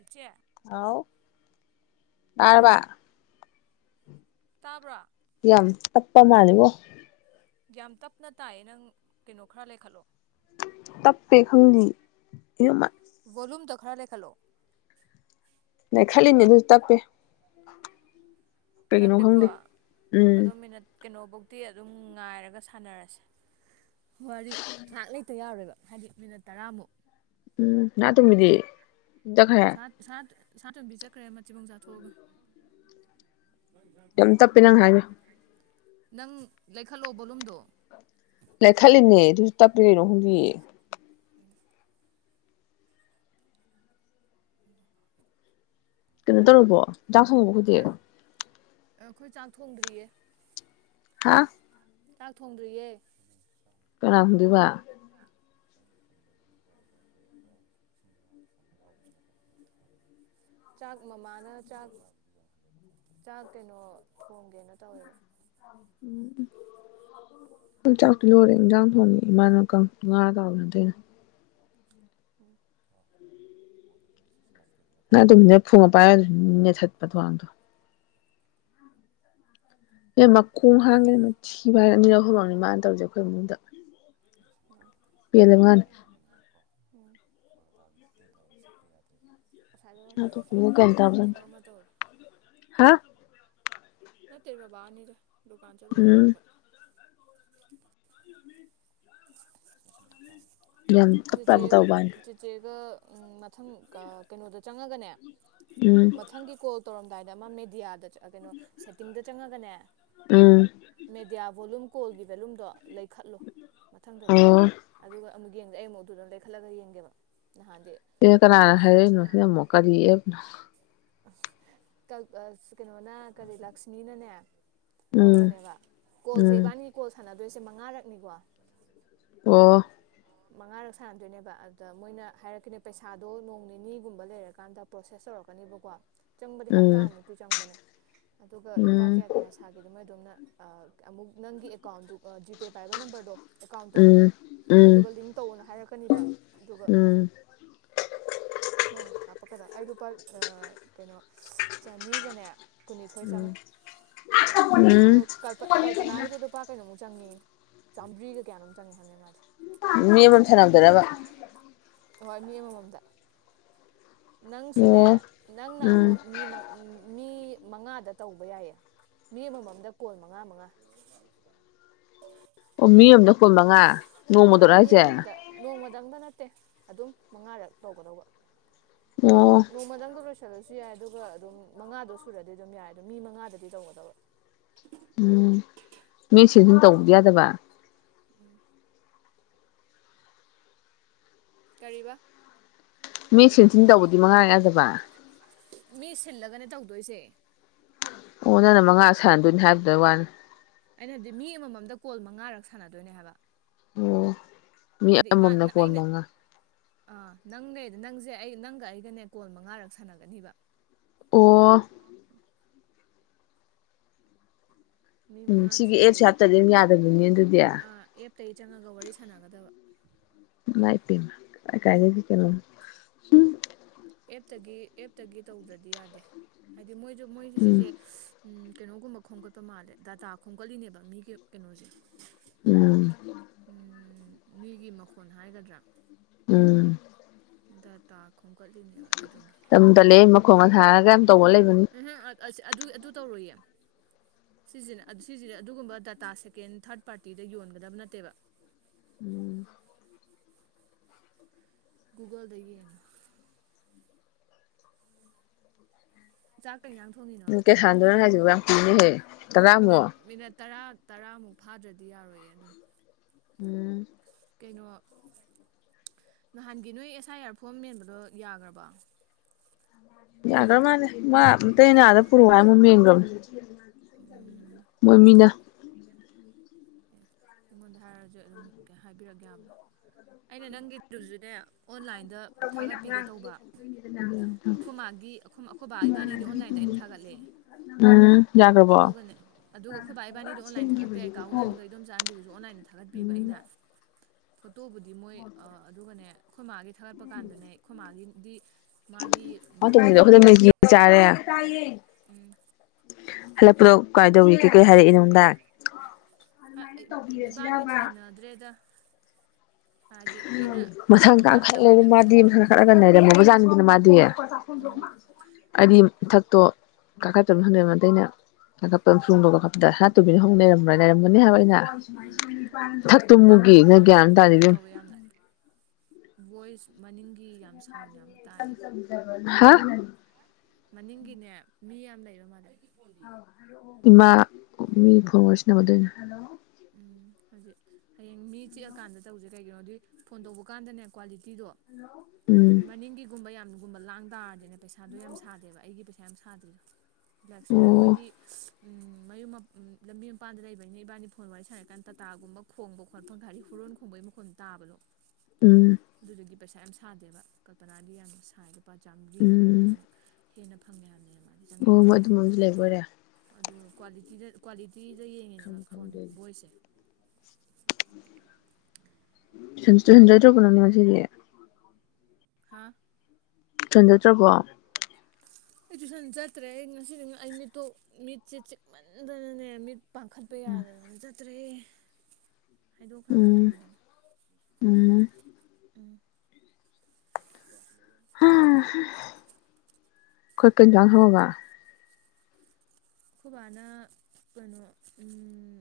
ꯏꯆꯦ ꯍꯥꯎ ꯇꯥꯔꯕ ꯍꯜꯂꯣ ꯇꯥꯕ꯭ꯔꯥ ꯌꯥꯝ ꯇꯞꯄ ꯃꯥꯂꯤꯕꯣ ꯌꯥꯝ ꯇꯞꯅ ꯇꯥꯏꯌꯦ ꯅꯪ ꯀꯩꯅꯣ ꯈꯔ ꯂꯩꯈꯠꯂꯣ ꯇꯞꯄꯦ ꯈꯪꯗꯤꯌꯦ ꯑꯌꯣ ꯃꯥ ꯚꯣꯂꯨꯨꯝꯗꯣ ꯈꯂꯩꯈꯠꯂꯣ ꯂꯩ ꯈꯠꯂꯤꯅꯦ ꯑꯗꯨꯁꯨ ꯇꯞꯄꯦ ꯀꯩꯒꯤꯅꯣ ꯇꯞꯄꯦꯀꯣ ꯈꯪꯗꯦ ꯎꯝ ꯑꯗꯣ ꯃꯤꯅꯠ ꯀꯩꯅꯣꯐꯧꯗꯤ ꯑꯗꯨꯝ ꯉꯥꯏꯔꯒ ꯁꯥꯟꯅꯔꯁꯦ ꯋꯥꯔꯤ [unintelligible] ꯇ ꯌꯥꯔꯣꯏꯕ ꯍꯥꯏꯗꯤ ꯃꯤꯅꯠ ꯇꯔꯥꯃꯨꯛ ꯎꯝ ꯁꯅꯇꯣꯝꯕꯤꯗꯤ ꯆꯠꯈ꯭ꯔꯦ ꯁꯥ ꯁꯥꯅꯇꯣꯟꯕꯤ ꯆꯠꯈ꯭ꯔꯦ ꯃꯊꯤꯕꯣꯡ ꯆꯥꯊꯣꯛꯑꯒ [unintelligible] ꯌꯥꯝ ꯇꯞꯄꯦ ꯅꯪ ꯍꯥꯏꯗꯣ ꯅꯪ ꯂꯩꯈꯠꯂꯣ ꯕꯣꯂꯨꯝꯗꯣ ꯂꯩꯈꯠꯂꯤꯅꯦ ꯑꯗꯨꯝ ꯇꯠꯄꯩ ꯀꯩꯅꯣ ꯈꯪꯗꯤꯌꯦ [inaudible] [inaudible] ꯀꯩꯅꯣ ꯇꯧꯔꯕꯣ ꯆꯥꯛ ꯊꯣꯡꯉꯕꯣ ꯍꯧꯖꯤꯛ ꯑꯩꯈꯣꯏ ꯆꯥꯛ ꯊꯣꯡꯗ꯭ꯔꯤꯌꯦ ꯍꯥ ꯆꯥꯛ ꯊꯣꯡꯗ꯭ꯔꯤꯌꯦ [unintelligible] ꯀꯅꯥꯥ ꯊꯣꯡꯗꯣꯢꯕ [inaudible] ꯆꯥꯛ ꯃꯃꯥꯅ ꯆꯥꯛ ꯆꯥꯛ ꯀꯩꯅꯣ ꯊꯣꯡꯒꯦꯅ ꯇꯧꯔꯤ [inaudible] ꯆꯥꯛꯇꯤ ꯂꯣꯏꯔꯦ ꯏꯟꯖꯥꯡ ꯊꯣꯡꯉ ꯏꯃꯥꯅꯥ ꯉꯥ ꯇꯥꯎꯕ [unintelligible] ꯎꯝ ꯁꯅꯇꯣꯝꯕꯤꯅ ꯐꯣꯟꯒ ꯄꯥꯏꯔ [unintelligible] ꯊꯠꯄ [unintelligible] ꯑꯦ ꯃꯈꯣꯡ ꯑꯣ ꯍꯥꯡꯒꯦꯅ ꯊꯤꯕ ꯑꯅꯤꯔꯛ ꯍꯨꯝꯔꯛꯅꯤ ꯃꯥꯅ ꯇꯧꯔꯤꯁꯦ ꯑꯈꯣꯏ ꯏꯃꯨꯡꯗ ꯄꯦꯜꯂꯦ ꯃꯥꯅ [unintelligible] [unintelligible] ꯉꯁꯥꯏꯗ ꯋꯥ ꯅꯥꯇꯣꯝꯕꯤꯒ ꯒ꯭ꯌꯥꯟ [unintelligible] ꯇꯥꯕꯖꯥꯠ ꯅꯠꯇꯦ ꯊꯕꯛ ꯑꯃ ꯇꯧꯔꯤ ꯍꯥ ꯅꯠꯇꯦ ꯕꯕꯥ ꯅꯤꯗ ꯗꯨꯀꯥꯟ ꯆꯠꯂꯨꯕ ꯎꯝ ꯍꯜꯂꯛꯄ ꯌꯥꯝ ꯇꯞꯇꯥꯞ ꯇꯧꯕꯅꯤ [unintelligible] ꯆꯦꯒ ꯃꯊꯪ ꯀꯩꯅꯣꯗ ꯆꯪꯉꯒꯅꯦ ꯎꯝ ꯃꯊꯪꯒꯤ ꯀꯣꯜ ꯇꯧꯔꯝꯗꯥꯏꯗ ꯑꯃ ꯃꯦꯗꯤꯌꯥꯗ ꯀꯩꯅꯣ ꯁꯦꯠꯇꯤꯡꯗ ꯆꯪꯉꯒꯅꯦ ꯎꯝ ꯃꯦꯗꯤꯌꯥ ꯚꯣꯂꯨꯝ ꯀꯣꯜꯒꯤ ꯚꯦꯂꯨꯝꯗꯣ ꯂꯩꯈꯠꯂꯣ ꯃꯊꯪꯗꯗꯤ ꯑꯣ ꯑꯗꯨꯒ ꯑꯃꯨꯛ ꯌꯦꯡꯗꯦ ꯑꯩ ꯑꯃꯨꯗꯨꯨ ꯑꯗꯨꯝ ꯂꯩꯈꯠꯂꯒ ꯌꯦꯡꯒꯦꯕ ꯅꯍꯥꯟꯗꯤ ꯁꯤꯅ ꯀꯅꯥꯅ ꯍꯥꯏꯔꯛꯏꯅꯣ ꯁꯤꯅ ꯑꯃꯨꯛ ꯀꯔꯤ ꯑꯦꯞꯅꯣ ꯑꯁ ꯀꯩꯅꯣꯅ ꯀꯔꯤ ꯂꯛꯁꯃꯤꯅꯅꯦ ꯎꯝ ꯇꯧꯔꯛꯄꯅꯦꯕ ꯀꯣꯜꯁꯦ ꯎꯝ ꯏꯕꯥꯅꯤ ꯀꯣꯜ ꯁꯥꯟꯅꯗꯣꯏꯁꯦ ꯃꯉꯥꯔꯛꯅꯤꯀꯣ ꯑꯣ ꯃꯉꯥꯔꯛ ꯁꯥꯟꯅꯗꯣꯏꯅꯦꯕ ꯑꯗꯨꯗ ꯃꯣꯏꯅ ꯍꯥꯏꯔꯛꯀꯅꯤ ꯄꯩꯁꯥꯗꯣ ꯅꯣꯡ ꯅꯤꯅꯤꯒꯨꯝꯕ ꯂꯩꯔꯀꯥꯟꯗ ꯄ꯭ꯔꯣꯁꯦꯁ ꯇꯧꯔꯛꯀꯅꯦꯕꯀꯣ ꯆꯪꯕꯗꯤ ꯎꯝ ꯍꯞꯇꯥꯃꯨꯛꯇꯤ ꯆꯪꯕꯅꯦ ꯑꯗꯨꯒ ꯂꯨꯄꯥ ꯎꯝ ꯀꯌꯥ ꯀꯌꯥ ꯁꯥꯒꯗꯦꯗꯣ ꯃꯣꯏꯑꯗꯣꯝꯅ ꯑꯃꯨꯛ ꯅꯪꯒꯤ ꯑꯦꯀꯥꯎꯟꯗꯨ ꯖꯤꯄꯦ ꯄꯥꯏꯕ ꯅꯝꯕꯔꯗꯣ ꯑꯦꯀꯥꯎꯟꯇꯣ ꯎꯝ ꯑꯗꯨꯗꯨꯒ ꯂꯤꯡ ꯇꯧꯑꯣꯅ ꯍꯥꯏꯔꯛꯀꯅꯤꯕ ꯎꯝ ꯑꯗꯨꯒ ꯎꯝ ꯃꯣꯏ ꯍꯥꯞꯄꯛꯀꯗ ꯑꯩ ꯂꯨꯄꯥ ꯀꯩꯅꯣ ꯆꯅꯤꯒꯅꯦ ꯀꯨꯟꯅꯤꯊꯣꯏ ꯎꯝ ꯆꯪꯉꯦ ꯑꯗꯣ ꯎꯝ ꯀꯜꯄꯅꯥꯒꯤꯗꯤ ꯂꯨꯄꯥ ꯀꯩꯅꯣꯃꯨꯛ ꯆꯪꯉꯦꯌꯦ ꯆꯥꯝꯃ꯭ꯔꯤꯒ ꯀꯌꯥꯅꯨꯛ ꯆꯪꯉꯦ ꯍꯥꯏꯕꯅꯤ ꯃꯥꯗꯤ ꯃꯤ [unintelligible] [unintelligible] ꯍꯣꯏ ꯃꯤ ꯑꯃꯃꯝꯗ ꯅꯪꯁꯨꯅꯦ ꯑꯣ ꯅꯪꯅ ꯎꯝ ꯑꯃꯨꯛ ꯃꯤ ꯃ ꯃꯤ ꯃꯉꯥꯗ ꯇꯧꯕ ꯌꯥꯏꯌꯦ ꯃꯤ ꯑꯃꯃꯝꯗ ꯀꯣꯟ ꯃꯉꯥ ꯃꯉꯥ [unintelligible] ꯑꯣ ꯃꯤ ꯑꯝꯗ ꯀꯣꯜ ꯃꯉꯥ ꯑꯥ ꯅꯣꯡꯃꯗꯔꯣ ꯃꯤ ꯍꯥꯏꯖꯦ꯫ ꯑꯃꯃꯝꯗ ꯅꯣꯡꯃꯗꯪꯗ ꯅꯠꯇꯦ ꯑꯗꯨꯝ ꯃꯉꯥꯔꯛ ꯇꯧꯒꯗꯧꯕ ꯑꯣ ꯅꯣꯡꯃꯗꯪꯗ ꯂꯣꯏꯁꯤꯜꯂꯁꯨ ꯌꯥꯏ ꯑꯗꯨꯒ ꯑꯗꯨꯝ ꯃꯉꯥꯗꯣ ꯁꯨꯔꯗꯤ ꯑꯗꯨꯝ ꯌꯥꯏ ꯑꯗꯣ ꯃꯤ ꯃꯉꯥꯗꯗꯤ ꯇꯧꯒꯗꯕꯥ ꯎꯝ ꯃꯤ ꯁꯤꯟ ꯁꯤꯟ ꯇꯧꯕꯗꯤ ꯑꯗꯨꯒꯤ ꯋꯥ ꯌꯥꯗꯕ꯫ ꯎꯝ ꯀꯔꯤꯕ ꯃꯤ ꯁꯤꯟ ꯁꯤꯟ ꯇꯧꯕꯗꯤ ꯃꯉꯥꯔꯛ ꯌꯥꯗꯕ ꯃꯤ ꯁꯤꯟꯂꯒꯅꯦ ꯇꯧꯗꯣꯏꯖꯦ ꯑꯣ ꯅꯪꯅ ꯃꯉꯥꯔꯛ ꯁꯥꯟꯅꯗꯣꯏꯅꯦ ꯍꯥꯏꯕꯗꯨꯗꯋꯥꯅꯦ ꯑꯩꯅ ꯍꯥꯏꯕꯗꯤ ꯃꯤ ꯑꯃꯃꯝꯗ ꯀꯣꯜ ꯃꯉꯥꯔꯛ ꯁꯥꯅꯗꯣꯏꯅꯦ ꯍꯥꯏꯕ ꯑꯣ ꯃꯤ ꯍꯥꯏꯗꯤ ꯑꯃꯃꯝꯅ ꯏꯕꯥꯟ ꯀꯣꯜ ꯑꯩꯅ ꯃꯉꯥ ꯑꯥ ꯅꯪꯅꯦ ꯅꯪꯖꯦ ꯑꯩ ꯅꯪꯒ ꯑꯩꯒꯅꯦ ꯀꯣꯜ ꯃꯉꯥꯔꯛ ꯁꯥꯟꯅꯒꯅꯤꯕ ꯑꯣ ꯃꯤ ꯎꯝ ꯃꯉꯥ ꯁꯤꯒꯤ ꯑꯦꯞꯁꯦ ꯊꯤꯗꯣꯏꯅꯦ ꯍꯥꯞꯇꯗꯤ ꯑꯗꯨꯝ ꯌꯥꯗꯕꯅꯤꯅꯦ ꯑꯗꯨꯗꯤ ꯑꯥ ꯑꯦꯞꯇꯒꯤ ꯆꯪꯉꯒ ꯋꯥꯔꯤ ꯁꯥꯟꯅꯒꯗꯕ ꯏꯃꯥꯏꯄꯦꯝꯃ ꯀꯥꯏ ꯀꯥꯏꯗꯩ ꯀꯩꯅꯣ ꯑꯦꯞꯇꯒꯤ ꯑꯦꯞꯇꯒꯤ ꯇꯧꯗ꯭ꯔꯗꯤ ꯌꯥꯗꯦ ꯍꯥꯏꯗꯤ ꯃꯣꯏꯖꯨ ꯃꯣꯏꯖꯨ ꯎꯝ ꯁꯤꯁꯦ ꯎꯝ ꯀꯩꯅꯣꯒꯨꯝꯕ ꯈꯣꯝꯒꯠꯄ ꯃꯥꯜꯂꯦ ꯗꯥꯇꯥ ꯈꯣꯝꯒꯠꯂꯤꯅꯦꯕ ꯃꯤꯒꯤ ꯀꯩꯅꯣꯖꯦ ꯎꯝ ꯎꯝ ꯃꯤꯒꯤ ꯃꯈꯣꯟ ꯍꯥꯏꯒꯗ꯭ꯔꯥ ꯎꯝ ꯗꯥꯇꯥ ꯈꯣꯝꯒꯠꯂꯤꯅꯦꯕ ꯑꯗꯨꯗꯨꯒꯤ ꯇꯝ ꯇꯜꯂꯦ ꯃꯈꯣꯡꯒ ꯁꯥꯔꯒ ꯌꯥꯝ ꯇꯧꯕ ꯂꯩꯕꯅꯤ ꯎꯝꯍꯨꯝ ꯑꯗ ꯑꯁ ꯑꯗꯨ ꯑꯗꯨ ꯇꯧꯔꯣꯏꯌꯦ ꯁꯤꯖꯤꯅꯦ ꯑ ꯁꯤꯖꯤꯅꯦ ꯑꯗꯨꯒꯨꯝꯕ ꯗꯥꯇꯥ ꯁꯦꯀꯦꯟ ꯊꯥꯔꯠ ꯄꯥꯔꯇꯤꯗ ꯌꯣꯟꯒꯗꯕ ꯅꯠꯇꯦꯕ ꯎꯝ ꯒꯨꯒꯜꯗ ꯌꯦꯡꯉꯣ ꯆꯥꯛ ꯀꯩꯖꯥꯡ ꯊꯣꯡꯉꯤꯅꯣ ꯀꯌꯥ ꯁꯥꯟꯗꯣꯏꯅꯣ ꯍꯥꯏꯁꯤꯕꯨ ꯌꯥꯝ ꯀꯨꯏꯅꯦꯍꯦ ꯃꯤꯅꯠ ꯇꯔꯥꯃꯨꯛ ꯃꯤꯅꯠ ꯇꯔꯥ ꯇꯔꯥꯃꯨꯛ ꯐꯥꯗ꯭ꯔꯗꯤ ꯌꯥꯔꯣꯏꯌꯦ ꯑꯗꯨꯝ ꯎꯝ ꯀꯩꯅꯣ ꯎꯝ ꯅꯍꯥꯟꯒꯤ ꯅꯣꯏ ꯑꯦꯁ ꯑꯥꯏ ꯑꯥꯔ ꯐꯣꯝ ꯃꯦꯟꯕꯗꯣ ꯌꯥꯈ꯭ꯔꯕꯣ ꯌꯥꯒ꯭ꯔꯃꯥꯟꯅꯦ ꯃꯥ ꯃꯇꯩꯩꯅ ꯑꯗꯥ ꯄꯨꯔꯛꯑꯣ ꯍꯥꯏꯔ ꯃꯣꯏ ꯃꯦꯟꯒ꯭ꯔꯕꯅꯦ ꯎꯝ ꯃꯣꯏꯃꯤꯅ ꯑꯦ ꯑꯩꯉꯣꯟꯗ ꯍꯥꯏꯔꯖꯨ ꯑꯗꯨꯝ ꯀꯩ ꯍꯥꯏꯕꯤꯔꯛ ꯌꯥꯕꯗꯣ ꯑꯩꯅ ꯅꯪꯒꯤꯗꯨꯖꯨꯅꯦ ꯑꯣꯟꯂꯥꯏꯟꯗ ꯊꯥꯒꯠꯄꯤꯒꯦ ꯇꯧꯕ ꯑꯈꯣꯏ ꯃꯥꯒꯤ ꯑꯈꯣꯏꯃꯥ ꯑꯈꯣꯏꯕꯥ ꯏꯕꯥꯅꯤꯗꯤ ꯑꯣꯟꯂꯥꯏꯟꯗ ꯑꯩꯅ ꯊꯥꯒꯠꯂꯦ ꯎꯝ ꯌꯥꯒ꯭ꯔꯕꯣ ꯑꯗꯨꯒꯅꯦ ꯑꯗꯨꯒ ꯑꯈꯣꯏꯕꯥ ꯏꯕꯥꯅꯤꯗꯣ ꯑꯣꯟꯂꯥꯏꯟ ꯊꯥꯒꯠꯄꯤꯔꯦ [unintelligible] ꯏꯟꯗꯣꯝꯆꯥ ꯑꯟꯗꯤꯖꯨ ꯑꯣꯟꯂꯥꯏꯟꯗ ꯊꯥꯒꯠꯄꯤꯌꯦꯕ ꯎꯝ ꯑꯩꯅ ꯐꯣꯇꯣꯕꯨꯗꯤ ꯃꯣꯏ ꯑꯥ ꯑꯗꯨꯒꯅꯦ ꯑꯩꯈꯣꯏ ꯃꯥꯒꯤꯗꯨ ꯊꯥꯒꯠꯄꯀꯥꯟꯗꯅꯦ ꯑꯈꯣꯏ ꯃꯥꯒꯤꯗꯤ ꯃꯥꯒꯤ ꯎꯝ ꯃꯥ ꯇꯣꯝꯕꯤꯗꯣ ꯑꯩꯈꯣꯏꯗ ꯑꯗꯥꯔꯒꯤ [unintelligible] [unintelligible] ꯍꯜꯂꯛꯄꯗꯣ ꯀꯥꯏꯗꯧꯔꯤꯗꯤ ꯀꯩ ꯍꯥꯏꯔꯛꯏ ꯅꯪꯉꯣꯟ [unintelligible] ꯍꯥ ꯏ ꯏꯕꯥꯅꯤ ꯊꯦꯡꯅꯗ꯭ꯔꯦꯗ ꯍꯥꯏꯗꯤ ꯑꯩꯅ ꯑꯃ ꯍꯜꯂꯛꯄꯩꯗꯣ [unintelligible] ꯃꯥꯗꯤ ꯇꯨꯏꯁꯟ ꯇꯧꯔꯦ [unintelligible] ꯂꯩꯔꯝꯃꯤꯕ ꯖꯥꯠꯅꯤꯗꯅ ꯃꯥꯗꯤ ꯎꯝ ꯑꯩꯗꯤ ꯃꯊꯛꯇꯣ ꯀꯥꯈꯠꯇꯕ [unintelligible] [unintelligible] ꯊꯛꯇꯨꯃꯨꯒꯤꯅ ꯅꯪ ꯒ꯭ꯌꯥꯟ ꯅꯪꯗꯣ ꯑꯃ ꯇꯥꯗꯦ ꯏꯕꯦꯝ [unintelligible] ꯌꯥꯝꯅ ꯚꯣꯏꯁ ꯃꯅꯤꯡꯒꯤ ꯌꯥꯝ ꯁꯥ ꯍꯥ [unintelligible] ꯃꯅꯤꯡꯒꯤꯅꯦ ꯃꯤ ꯌꯥꯝ ꯂꯩꯕ ꯃꯥꯜꯂꯦ [unintelligible] ꯏꯃꯥ ꯃꯤ ꯐꯣꯟ ꯋꯥꯔꯤ ꯁꯥꯅꯕ ꯑꯗꯨꯏꯅꯦ ꯎꯝ ꯍꯧꯖꯤꯛ ꯍꯌꯦꯡ ꯃꯤ ꯆꯤꯛꯑꯀꯥꯟꯗ ꯇꯧꯖꯦ ꯀꯩꯒꯤꯅꯣꯗꯤ ꯐꯣꯟ ꯇꯧꯕ ꯀꯥꯟꯗꯅꯦ ꯀ꯭ꯋꯥꯂꯤꯇꯤꯗꯣ ꯎꯝ ꯃꯅꯤꯡꯒꯤꯒꯨꯝꯕ ꯌꯥꯝꯒꯨꯝꯕ ꯂꯥꯡ ꯇꯥꯔꯗꯤꯅꯦ ꯄꯩꯁꯥꯗꯣ ꯌꯥꯝ ꯁꯥꯗꯦꯕ ꯑꯩꯒꯤ ꯄꯩꯁꯥ ꯌꯥꯝ ꯁꯥꯗ꯭ꯔꯤꯗꯣ ꯂꯛꯁꯃꯤ ꯑꯣ ꯍꯣꯏꯗꯤ ꯎꯝ ꯃꯌꯨꯝ ꯃꯞ ꯎꯝ ꯂꯝꯕꯤ ꯃꯄꯥꯟꯗ ꯂꯩꯕꯅꯤꯅ ꯏꯕꯥꯅꯤ ꯐꯣꯟ ꯋꯥꯔꯤ ꯁꯥꯔꯤꯀꯥꯟ ꯇꯥꯇꯥꯒꯨꯝꯕ ꯈꯣꯡꯕ ꯈꯣꯠꯄ ꯒꯥꯔꯤ ꯍꯣꯔꯣꯟ ꯈꯣꯡꯕꯒꯤ ꯃꯈꯣꯟ ꯇꯥꯕꯗꯣ ꯎꯝ ꯗꯨꯗꯨꯒꯤ ꯄꯩꯁꯥ ꯌꯥꯝ ꯁꯥꯗꯦꯕ ꯀꯜꯄꯅꯥꯗꯤ ꯌꯥꯝꯅ ꯁꯥꯥꯏ ꯂꯨꯄꯥ ꯎꯝ ꯆꯥꯝꯃꯔꯤꯃꯨꯛ ꯍꯦꯟꯅ ꯐꯪꯉꯦ ꯍꯥꯏꯕꯅꯦ ꯃꯥꯗꯤ ꯆꯪꯉꯛꯑꯦ ꯑꯣ ꯃꯣꯏ ꯍꯥꯏꯕꯅꯦꯕ ꯑꯗꯨꯝꯕ ꯑꯃꯁꯨ ꯂꯩꯕ ꯑꯣꯏꯔꯦ ꯑꯗꯨ ꯀ꯭ꯋꯥꯂꯤꯇꯤꯗ ꯀ꯭ꯋꯥꯂꯤꯇꯤꯗ ꯌꯦꯡꯉꯤꯅꯦꯕ ꯈꯪꯕꯨ ꯐꯣꯟ ꯈꯪꯗꯦ ꯑꯩꯗꯤ ꯕꯣꯏꯁꯁꯦ [unintelligible] ꯍꯥꯥ ꯆꯟꯅꯗ꯭ꯔꯕꯣ ꯑꯩ ꯇꯨꯏꯁꯟ ꯆꯠꯇ꯭ꯔꯦ ꯑꯩ ꯉꯁꯤꯗꯤ ꯑꯩ ꯃꯤꯠꯇꯣ ꯃꯤꯠꯁꯦ ꯆꯤꯛꯃꯟꯗꯅꯅꯦ ꯃꯤꯠ ꯄꯥꯡꯈꯠꯄ ꯌꯥꯗꯗꯅ ꯆꯠꯇ꯭ꯔꯦ ꯍꯥꯏꯗꯣꯛꯈ꯭ꯔꯃꯤ ꯎꯝ ꯇꯟꯗꯅ ꯎꯝ ꯎꯝ [unintelligible] [unintelligible] ꯑꯩꯈꯣꯏ ꯀꯩꯏꯟꯖꯥꯡ ꯊꯣꯉꯕ ꯑꯩꯈꯣꯏ ꯕꯥꯅ ꯀꯩꯅꯣ ꯎꯝ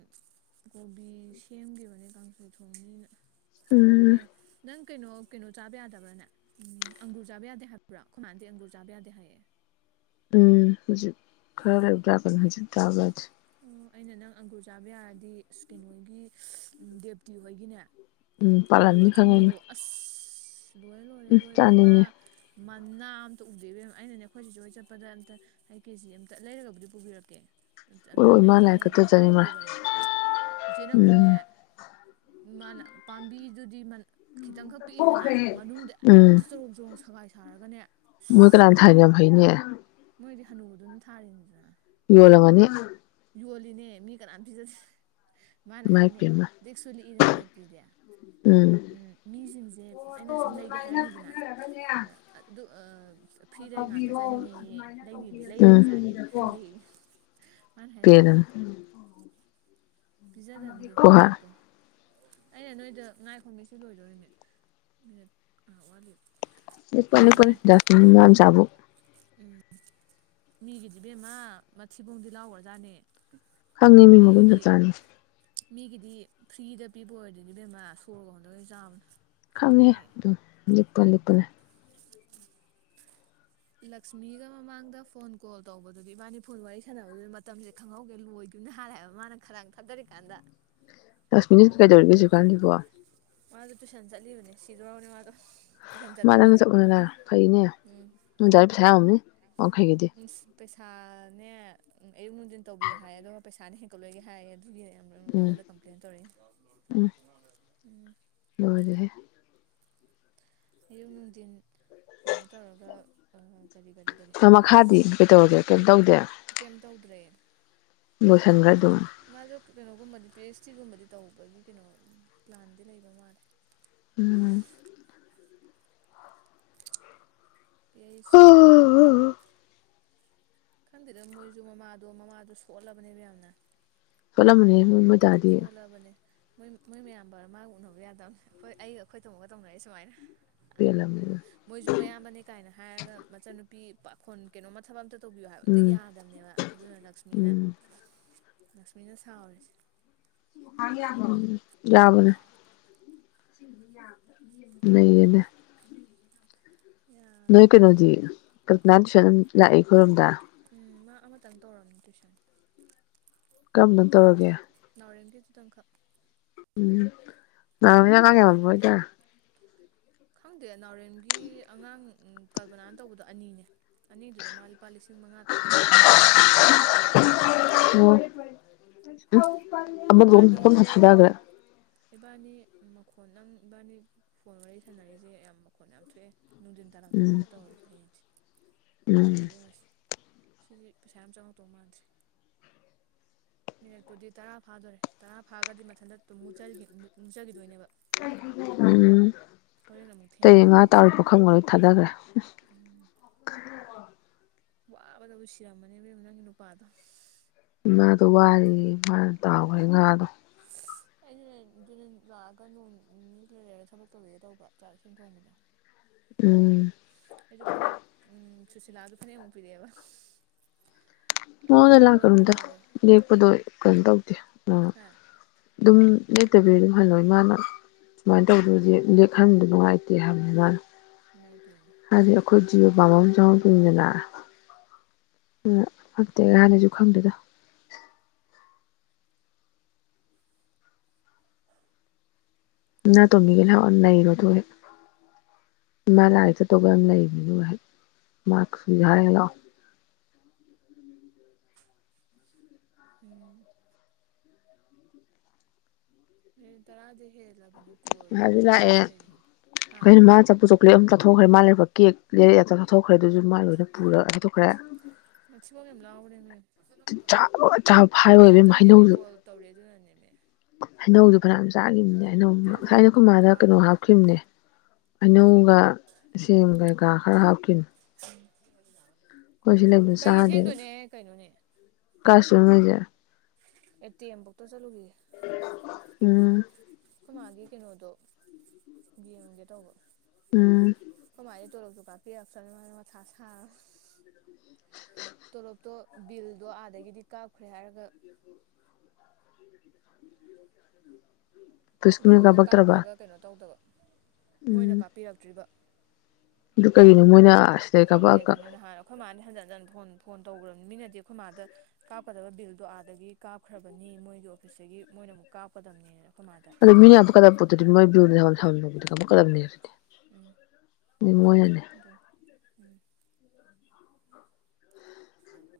ꯀꯣꯕꯤ ꯁꯦꯝꯈꯤꯕꯅꯦ ꯀꯥꯡꯁꯣꯏ ꯊꯣꯡꯅꯤꯅ ꯎꯝ ꯑꯦ ꯅꯪ ꯀꯩꯅꯣ ꯀꯩꯅꯣ ꯆꯥꯕ ꯌꯥꯗꯕ꯭ꯔꯥꯅꯦ ꯎꯝ ꯑꯪꯒꯨꯔ ꯆꯥꯕ ꯌꯥꯗꯦ ꯍꯥꯏꯕ꯭ꯔꯥ ꯈꯨꯣꯏꯃꯥꯅꯗꯤ ꯑꯪꯒꯨꯔ ꯆꯥꯕ ꯌꯥꯗꯦ ꯍꯥꯏꯌꯦ ꯎꯝ ꯍꯧꯖꯤꯛ ꯈꯔ ꯂꯩꯕ [unintelligible] ꯍꯧꯖꯤꯛ ꯆꯥꯕ ꯌꯦꯗꯦ ꯑꯣ ꯑꯩꯅ ꯅꯪ ꯑꯪꯒꯨꯔ ꯆꯥꯕ ꯌꯥꯔꯗꯤ ꯑꯁ ꯀꯩꯅꯣꯍꯣꯏꯒꯤ ꯗꯦꯞꯇꯤ ꯍꯣꯏꯒꯤꯅꯦ ꯎꯝ ꯑꯪꯒꯨꯔ ꯄꯥꯜꯂꯝꯅꯤ ꯈꯪꯉꯦꯅꯦ ꯑꯊꯨꯝꯕꯗꯣ ꯑꯁ ꯂꯣꯏꯔꯦ ꯂꯣꯏꯔꯦ ꯎꯝ ꯂꯣꯏ ꯏꯕꯦꯝꯃ ꯆꯥꯅꯤꯡꯉꯦ ꯃꯅꯥ ꯑꯝꯇ ꯎꯗꯦ ꯏꯕꯦꯃ ꯑꯩꯅꯅꯦ ꯑꯩꯈꯣꯏ ꯆꯤꯆꯦ ꯍꯣꯏ ꯆꯠꯄꯗ ꯑꯝꯇ ꯑꯩ ꯀꯦꯖꯤ ꯑꯝꯇ ꯂꯩꯔꯒꯕꯨꯗꯤ ꯄꯨꯕꯤꯔꯛꯀꯦ ꯑꯝꯇ ꯎꯔꯣꯏ ꯃꯥ ꯂꯥꯏꯔꯤꯛ ꯂꯩꯒꯦꯅꯗꯤ ꯀꯠꯇ ꯆꯥꯅꯤꯡꯉꯣꯏ ꯍꯥꯏꯈꯤꯕꯅꯦ ꯏꯆꯦ ꯅꯪꯕꯨꯅꯦ ꯎꯝ ꯃꯥꯅ ꯄꯥꯝꯕꯤꯗꯨꯗꯤ ꯈꯤꯇꯪꯈꯛ ꯄꯤꯛꯏꯗꯅ ꯃꯅꯨꯡꯗ ꯍꯦꯛꯇ ꯎꯝ ꯆꯔꯣꯡ ꯆꯔꯣꯡ ꯁꯒꯥꯏ ꯁꯥꯔꯒꯅꯦ ꯃꯣꯏ ꯑꯁ ꯀꯅꯥꯅ ꯂꯣꯏ ꯊꯥꯏꯅꯣ ꯂꯣꯏꯔꯦ ꯌꯥꯝ ꯍꯩꯅꯦ ꯃꯣꯏꯗꯤ ꯍꯅꯨꯕꯗꯨꯅ ꯊꯥꯔꯤꯅꯤꯗꯅ ꯌꯣꯂꯝꯒꯅꯤ ꯌꯣꯜꯂꯤꯅꯦ ꯃꯤ ꯀꯅꯥꯝꯇ ꯄꯤꯖꯗꯦ ꯃꯥꯅ ꯏꯃꯥꯏ ꯍꯥꯏꯅꯦ ꯄꯦꯝꯃ ꯂꯤꯛꯁꯨ ꯂꯤꯛꯏꯗꯅ ꯗꯦꯞꯇꯤꯗꯦ ꯎꯝ ꯃꯤꯖꯤꯡꯖꯦ ꯑꯩꯅ ꯁꯨꯝ ꯂꯩꯒꯦ ꯍꯥꯏꯔꯝꯃꯤꯗꯅ ꯑꯗ ꯑꯗꯨ ꯑꯥ ꯐ꯭ꯔꯤꯗ ꯉꯥꯛꯇ ꯇꯧꯕꯤꯔꯣ ꯆꯥꯅꯤꯡꯉꯤꯌꯦ ꯑꯗꯨꯃꯥꯏꯅ ꯂꯩꯅꯤꯗꯤ ꯂꯩꯔꯒ ꯇꯧꯕꯤꯔꯁꯦ ꯆꯥꯒꯦꯗꯤ ꯅꯤꯅꯀꯣ ꯈꯟꯗꯦ ꯌꯦ ꯃꯥꯅ ꯍꯥꯏꯔꯩꯕ꯫ ꯄꯦꯜꯂꯝꯅꯤ ꯄꯤꯖꯥꯗꯝꯅꯤ ꯍꯣꯏ [unintelligible] ꯍꯣꯏ ꯂꯤꯛꯄ ꯑꯩꯅ ꯅꯣꯏꯗ ꯉꯥꯏꯈꯣꯃꯤꯁꯤ ꯂꯣꯏꯗꯣꯔꯦꯃꯤ ꯃꯤꯅꯤꯠ ꯉꯥꯍꯥꯛ ꯋꯥꯠꯂꯤ꯫ ꯂꯥꯛꯄꯅꯤ ꯂꯤꯛꯄꯅꯤ [unintelligible] ꯎꯝ ꯃꯤꯒꯤꯗꯤ ꯕꯦꯝꯃ ꯃꯊꯤꯕꯣꯡꯗꯤ ꯂꯥꯎꯒ꯭ꯔꯖꯥꯠꯅꯦ꯫ ꯈꯪꯉꯤ ꯃꯤ ꯃꯒꯨꯟ ꯆꯞ ꯃꯤꯒꯤꯗꯤ ꯆꯥꯅ꯫ ꯃꯤꯒꯤꯗꯤ ꯐ꯭ꯔꯤꯗ ꯄꯤꯕ ꯑꯣꯏꯔꯗꯤꯅꯦ ꯏꯕꯦꯝꯃ ꯁꯣꯔꯒ ꯍꯣꯟꯗꯒꯩ ꯆꯥꯕꯅꯤ꯫ ꯈꯪꯉꯦ ꯑꯗꯨꯝ ꯂꯤꯛꯄ ꯂꯤꯛꯄꯅꯦ꯫ ꯂꯛꯁꯃꯤꯒ ꯃꯃꯥꯡꯗ ꯐꯣꯟ ꯀꯣꯜ ꯇꯧꯕꯗꯨꯗꯤ ꯏꯕꯥꯅꯤ ꯐꯣꯟ ꯋꯥꯔꯤ ꯁꯥꯟꯅꯕꯗꯨ ꯃꯇꯝꯁꯦ ꯈꯪꯍꯧꯒꯦ ꯂꯣꯏꯒꯤꯝꯅ ꯍꯥꯜꯂꯦ ꯍꯥꯏꯕ ꯃꯥꯅ ꯈꯗꯥꯡ ꯊꯥꯗꯔꯤꯀꯥꯟꯗ꯫ ꯂꯛꯁꯃꯤ ꯀꯩꯗꯧꯔꯤꯒꯦ ꯍꯧꯖꯤꯛꯀꯥꯟꯖꯤꯕꯣ? ꯃꯥꯗꯣ ꯇꯨꯏꯁꯟ ꯆꯠꯂꯤꯕꯅꯦ ꯁꯤꯗꯣꯔꯕꯅꯦ ꯃꯥꯗꯣ꯫ ꯇꯨꯏꯁꯟ ꯃꯥ ꯆꯠꯄꯗ ꯅꯪꯅ ꯆꯠꯂꯨꯅꯗ ꯐꯩꯅꯦ ꯎꯝ [unintelligible] ꯋꯥꯡꯈꯩꯒꯤꯗꯤ [unintelligible] ꯄꯩꯁꯥꯅꯦ ꯑꯌꯨꯛ ꯅꯨꯡꯗꯤꯟ ꯇꯧꯕꯤꯌꯨ ꯍꯥꯏ ꯑꯗꯨꯒ ꯄꯩꯁꯥꯅ ꯍꯦꯟꯀꯠꯂꯣꯏꯒꯦ ꯍꯥꯏꯌꯦ꯫ [unintelligible] ꯎꯝ ꯑꯩꯉꯣꯟꯗ ꯀꯝꯄ꯭ꯂꯦꯟ ꯇꯧꯔꯛꯏ ꯎꯝ ꯎꯝ꯫ ꯂꯣꯏꯔꯦꯍꯦ! ꯑꯌꯨꯛ ꯅꯨꯡꯗꯤꯟ ꯀꯩꯅꯣ ꯇꯧꯔꯒ ꯀꯔꯤ ꯀꯔꯤ ꯀꯔꯤ ꯃꯈꯥꯗꯤ ꯀꯩꯗꯧꯔꯒꯦ ꯀꯩꯝ ꯇꯧꯗꯦ? ꯀꯩꯝ ꯇꯧꯗ꯭ꯔꯦ꯫ ꯂꯣꯏꯁꯟꯒ꯭ꯔꯦ ꯑꯗꯨꯝ꯫ ꯃꯥꯁꯨ ꯀꯩꯅꯣꯒꯨꯝꯕꯗꯤ ꯄꯤ ꯑꯩꯆ ꯗꯤꯒꯨꯝꯕꯗꯤ ꯇꯧꯕꯒꯤ ꯀꯩꯅꯣ ꯄ꯭ꯂꯥꯟꯗꯤ ꯂꯩꯕ ꯃꯥꯜꯂꯦ꯫ ꯎꯝ ꯄꯤ ꯑꯩꯆ ꯗꯤ ꯈꯪꯗꯦꯗ ꯃꯣꯏꯖꯨ ꯃꯃꯥꯗꯣ ꯃꯃꯥꯗꯣ ꯁꯣꯜꯂꯕꯅꯦꯕ ꯌꯥꯝꯅ꯫ [unintelligible] ꯁꯣꯜꯂꯕꯅꯦ ꯃꯣꯏ ꯃꯣꯏ ꯃꯌꯥꯝꯕ ꯃꯥ ꯎꯅꯕ ꯌꯥꯗꯝꯅꯤ ꯑꯈꯣꯏ ꯑꯩꯒ ꯑꯈꯣꯏ ꯇꯝꯃꯣꯒ ꯇꯧꯅꯔꯤ ꯁꯨꯃꯥꯏꯅ꯫ ꯄꯦꯜꯂꯝꯅꯤꯗ ꯃꯣꯏꯖꯨ ꯃꯌꯥꯝꯕꯅꯦ ꯀꯥꯏꯅ ꯍꯥꯏꯔꯒ ꯃꯆꯟꯅꯨꯄꯤ ꯄꯥꯈꯣꯟ ꯀꯩꯅꯣꯃ ꯊꯕꯛ ꯑꯝꯇ ꯇꯧꯕꯤꯌꯨ ꯍꯥꯏꯕ ꯑꯝꯇ ꯎꯝ ꯌꯥꯗꯝꯅꯦꯕ ꯑꯗꯨꯅ ꯂꯛꯁꯃꯤꯅ ꯎꯝ ꯂꯛꯁꯃꯤꯅ ꯁꯥꯎꯔꯤꯁꯦ꯫ [unintelligible] ꯌꯥꯕꯅꯦ ꯅꯩꯔꯦꯅꯦ꯫ ꯌꯥꯗ ꯅꯣꯏ ꯑꯩꯈꯣꯏ ꯀꯩꯅꯣꯗꯤ ꯀꯜꯄꯅꯥ ꯇꯨꯏꯁꯟ ꯂꯥꯛꯑꯦ ꯑꯩꯈꯣꯏꯔꯣꯝꯗ꯫ ꯎꯝ ꯃꯥ ꯑꯃꯇꯪ ꯇꯧꯔꯝꯅꯤ ꯇꯨꯏꯁꯟ꯫ ꯀꯔꯝꯕ ꯇꯧꯔꯒꯦ? ꯅꯥꯎꯔꯦꯝꯒꯤ ꯗꯨ ꯇꯪ ꯈꯛ꯫ ꯎꯝ ꯅꯥꯎꯔꯦꯝꯒꯤ ꯑꯉꯥꯡ ꯌꯥꯝꯃꯝꯃꯔꯣꯏꯗ꯫ ꯈꯪꯗꯦ ꯅꯥꯎꯔꯦꯝꯒꯤ ꯑꯉꯥꯡ ꯎꯝ ꯀꯜꯄꯅꯥꯅ ꯇꯧꯕꯗꯣ ꯑꯅꯤꯅꯦ꯫ ꯑꯅꯤꯗꯨꯗ ꯃꯥ ꯂꯨꯄꯥ ꯂꯤꯁꯤꯡ ꯃꯉꯥ ꯇꯔꯨꯛꯇꯤ ꯐꯪꯉꯝꯒꯅꯤ꯫ ꯑꯣ ꯑꯃꯗꯣ ꯏꯕꯥꯅꯤ ꯄꯨꯡꯊꯥ ꯊꯥꯗꯈ꯭ꯔꯦ ꯏꯕꯥꯅꯤ ꯃꯈꯣꯟ ꯅꯪ ꯏꯕꯥꯅꯤ ꯐꯣꯟ ꯋꯥꯔꯤ ꯁꯥꯟꯅꯔꯤꯖꯦ ꯌꯥꯝ ꯃꯈꯣꯟ ꯌꯥꯝ ꯊꯣꯛꯑꯦ ꯅꯨꯡꯗꯤꯟ ꯎꯝ ꯇꯥꯜꯂꯛꯇꯒꯨꯝꯕ ꯇꯧꯔꯖꯤ ꯍꯌꯦꯡꯁꯦ ꯎꯝ ꯌꯥꯕ꯭ꯔ ꯌꯦꯡꯉꯁꯤ ꯫ ꯁꯤꯗꯤ ꯄꯩꯁꯥ ꯌꯥꯝ ꯆꯥꯎꯉꯛꯇꯧ ꯃꯥꯟꯗ꯭ꯔꯦ ꯃꯤꯅꯠꯄꯨꯗꯤ ꯇꯔꯥ ꯐꯥꯗꯣꯔꯦ ꯇꯔꯥ ꯐꯥꯒꯗꯤ ꯃꯊꯟꯇ ꯇꯨꯝ ꯃꯨꯠꯆ ꯃꯨꯛꯆꯒꯤꯗꯣꯏꯅꯦꯕ꯫ ꯎꯝ ꯑꯃꯨꯛ ꯊꯦꯡꯉꯒ [unintelligible] ꯄꯨꯈꯝꯒ ꯂꯣꯏ ꯊꯥꯗꯒ꯭ꯔꯦ꯫ ꯎꯝ [unintelligible] ꯋꯥꯕꯗꯕꯨ ꯁꯤꯔꯝꯃꯅꯦ ꯏꯕꯦꯝꯃ ꯅꯪꯒꯤ ꯅꯨꯄꯥꯗꯣ ꯏꯃꯥꯗꯣ ꯋꯥꯔꯦ ꯃꯥꯅ ꯇꯥꯎꯈ꯭ꯔꯦ ꯉꯥꯗꯣ [unintelligible] ꯑꯩꯗꯨꯅꯦ ꯑꯗꯨꯅ ꯂꯥꯛꯑꯒ ꯅꯣꯡ ꯅꯤꯅꯤ ꯂꯩꯔꯒ ꯊꯕꯛ ꯇꯧꯕꯤꯒꯦ ꯇꯧꯕ ꯆꯥꯛ ꯏꯁꯤꯡ ꯊꯣꯡꯕꯗꯣ ꯎꯝ ꯑꯩꯁꯨ ꯐꯅꯦꯛ ꯎꯝ ꯁꯨꯁꯤꯂꯥꯗ ꯐꯅꯦꯛ ꯑꯃꯨꯛ ꯄꯤꯔꯛꯑꯦꯕ ꯑꯗꯨ ꯃꯉꯣꯟꯗ ꯂꯥꯛꯀꯅꯨꯗ ꯂꯣꯟꯒꯦꯇꯧꯕ ꯂꯦꯛꯄꯗꯣ ꯀꯩꯅꯣ ꯇꯧꯗꯦ ꯍꯥ ꯑꯗꯨꯝ ꯂꯦꯛꯇꯕꯤꯔ ꯑꯗꯨꯝ ꯍꯜꯂꯣ ꯏꯃꯥꯅ ꯁꯨꯃꯥꯏꯅ ꯇꯧꯗ꯭ꯔꯗꯤ ꯂꯦꯛꯍꯟꯕ ꯅꯨꯡꯉꯥꯏꯇꯦ ꯍꯥꯏꯕꯅꯤ ꯃꯥꯅ ꯏꯃꯥꯏꯄꯦꯝꯃ ꯍꯥꯏꯗꯤ ꯑꯩꯈꯣꯏ ꯖꯤꯕ ꯄꯥꯡꯕ ꯑꯃ ꯆꯪꯍꯧꯗꯣꯏꯅꯤꯗꯅ ꯍꯛꯇꯦꯒ ꯍꯥꯟꯅꯁꯨ ꯈꯪꯗꯦꯗ [unintelligible] ꯏꯃꯥ ꯂꯥꯏꯒꯤ ꯆꯠꯇꯧꯕ ꯌꯥꯝ ꯂꯩꯕꯅꯤꯅꯦ [unintelligible] ꯍꯥꯏꯔꯒ ꯂꯥꯛꯑꯣ ꯎꯝ ꯃꯤꯅꯠ ꯇꯔꯥꯗꯤ ꯍꯦꯜꯂꯕꯅꯤ ꯀꯣꯜꯁꯦ ꯍꯥꯏꯕꯗꯤ ꯃꯨꯠꯇꯔꯤꯁꯦ ꯀꯩꯒꯤꯅꯣ ꯍꯥ ꯄ꯭ꯂꯦꯠ ꯑꯃꯝ ꯇꯥꯊꯣꯛꯈ꯭ꯔꯦ ꯃꯥꯟꯂꯦꯕ ꯀꯦꯛ ꯂꯩꯔꯛ ꯆꯥꯊꯣꯛꯈ꯭ꯔꯦ ꯑꯗꯨꯁꯨ ꯃꯥ ꯄꯨꯔꯒꯥ ꯆꯥꯊꯣꯛꯈ꯭ꯔꯦ ꯃꯥꯊꯤꯕꯣꯡ ꯌꯥꯝ ꯂꯥꯎꯕꯅꯦꯃꯦ ꯆꯥꯕꯒ ꯆꯥꯕ ꯐꯥꯏꯕꯒ ꯏꯕꯦꯝꯃ ꯆꯠꯇꯣꯏꯅꯦꯃꯦ ꯀꯣꯜ ꯇꯧꯔꯦ ꯑꯗꯨꯅꯅꯦꯃꯦ ꯍꯩꯅꯧꯗꯨ ꯐꯅꯌꯥꯝ ꯆꯥꯈꯤꯕꯅꯦ ꯍꯩꯅꯧ ꯇꯨꯌꯦꯜꯞ ꯉꯁꯥꯏꯅ ꯃꯤꯅꯠꯄꯨꯗꯤ ꯈꯣꯏꯃꯥꯗ ꯀꯩꯅꯣ ꯐꯥꯗꯣꯔꯦ ꯍꯥꯞꯈꯤꯕꯅꯦ ꯍꯩꯅꯧꯒ ꯁꯦꯝ ꯀꯩꯀꯥ ꯈꯔ ꯍꯥꯞꯈꯤꯅꯤ [unintelligible] ꯂꯩꯕꯗꯣ ꯀꯔꯤꯒꯤ ꯆꯥꯗꯦꯕ ꯊꯦꯡꯗꯣꯏꯅꯦ ꯀꯩꯅꯣꯅꯦ ꯀꯥꯏ ꯆꯠꯇꯣꯏꯅꯣ ꯅꯣꯏꯁꯦ ꯑꯦꯇꯤꯑꯦꯝ ꯕꯣꯛꯇ ꯆꯠꯂꯨꯈꯤꯒꯦ ꯎꯝ ꯈꯣꯏꯃꯥꯒꯤ ꯀꯩꯅꯣꯗꯣ ꯌꯦꯡꯉꯨꯒꯦ ꯇꯧꯕ ꯎꯝ ꯈꯣꯏꯃꯥꯒꯤ ꯇꯣꯂꯣꯞꯁꯨꯨ ꯀꯥꯄꯤꯔꯛꯇꯔꯦ ꯃꯥꯁꯨ ꯃꯊ ꯁꯥꯔꯝꯅꯦ ꯇꯣꯂꯣꯞꯇꯣ ꯕꯤꯜꯗꯣ ꯑꯥꯗꯒꯤꯗꯤ ꯀꯥꯞꯈ꯭ꯔꯦ ꯍꯥꯏꯔꯒ ꯄꯨꯁꯀꯨꯝꯕ ꯕꯤꯜꯗꯣ ꯀꯥꯄꯛꯇ꯭ꯔꯕ ꯀꯥꯞꯈ꯭ꯔꯒ ꯀꯩꯅꯣ ꯇꯧꯗꯕ ꯃꯣꯏꯅ ꯎꯝ ꯀꯥꯞꯄꯤꯔꯛꯇ꯭ꯔꯤꯕ ꯑꯗꯨ ꯀꯩꯒꯤꯅꯣ ꯃꯣꯏꯅ ꯑꯁ ꯈꯪꯗꯦ ꯑꯗꯨꯅꯤ ꯅꯍꯥꯟ ꯑꯩꯈꯣꯏ ꯃꯥꯅ ꯍꯟꯖꯤꯟ ꯍꯟꯖꯤꯟ ꯐꯣꯟ ꯇꯧꯈ꯭ꯔꯕꯅꯤ ꯃꯤꯅꯗꯤ ꯑꯩꯈꯣꯏ ꯃꯥꯗ ꯀꯥꯞꯀꯗꯕ ꯕꯤꯜꯗꯣ ꯑꯥꯗꯒꯤ ꯀꯥꯞꯈ꯭ꯔꯕꯅꯤ ꯃꯣꯏꯒꯤ ꯑꯣꯐꯤꯁꯇꯒꯤ ꯃꯣꯏꯅ ꯑꯃꯨꯛ ꯀꯥꯞꯀꯗꯕꯅꯦꯅ ꯑꯩꯈꯣꯏ ꯃꯥꯗ ꯑꯗꯣ ꯃꯤꯅ [unintelligible] ꯎꯝ ꯑꯗꯨ ꯃꯣꯏꯅꯅꯦ ꯑꯗꯨꯅꯦ ꯎꯝ [inaudible]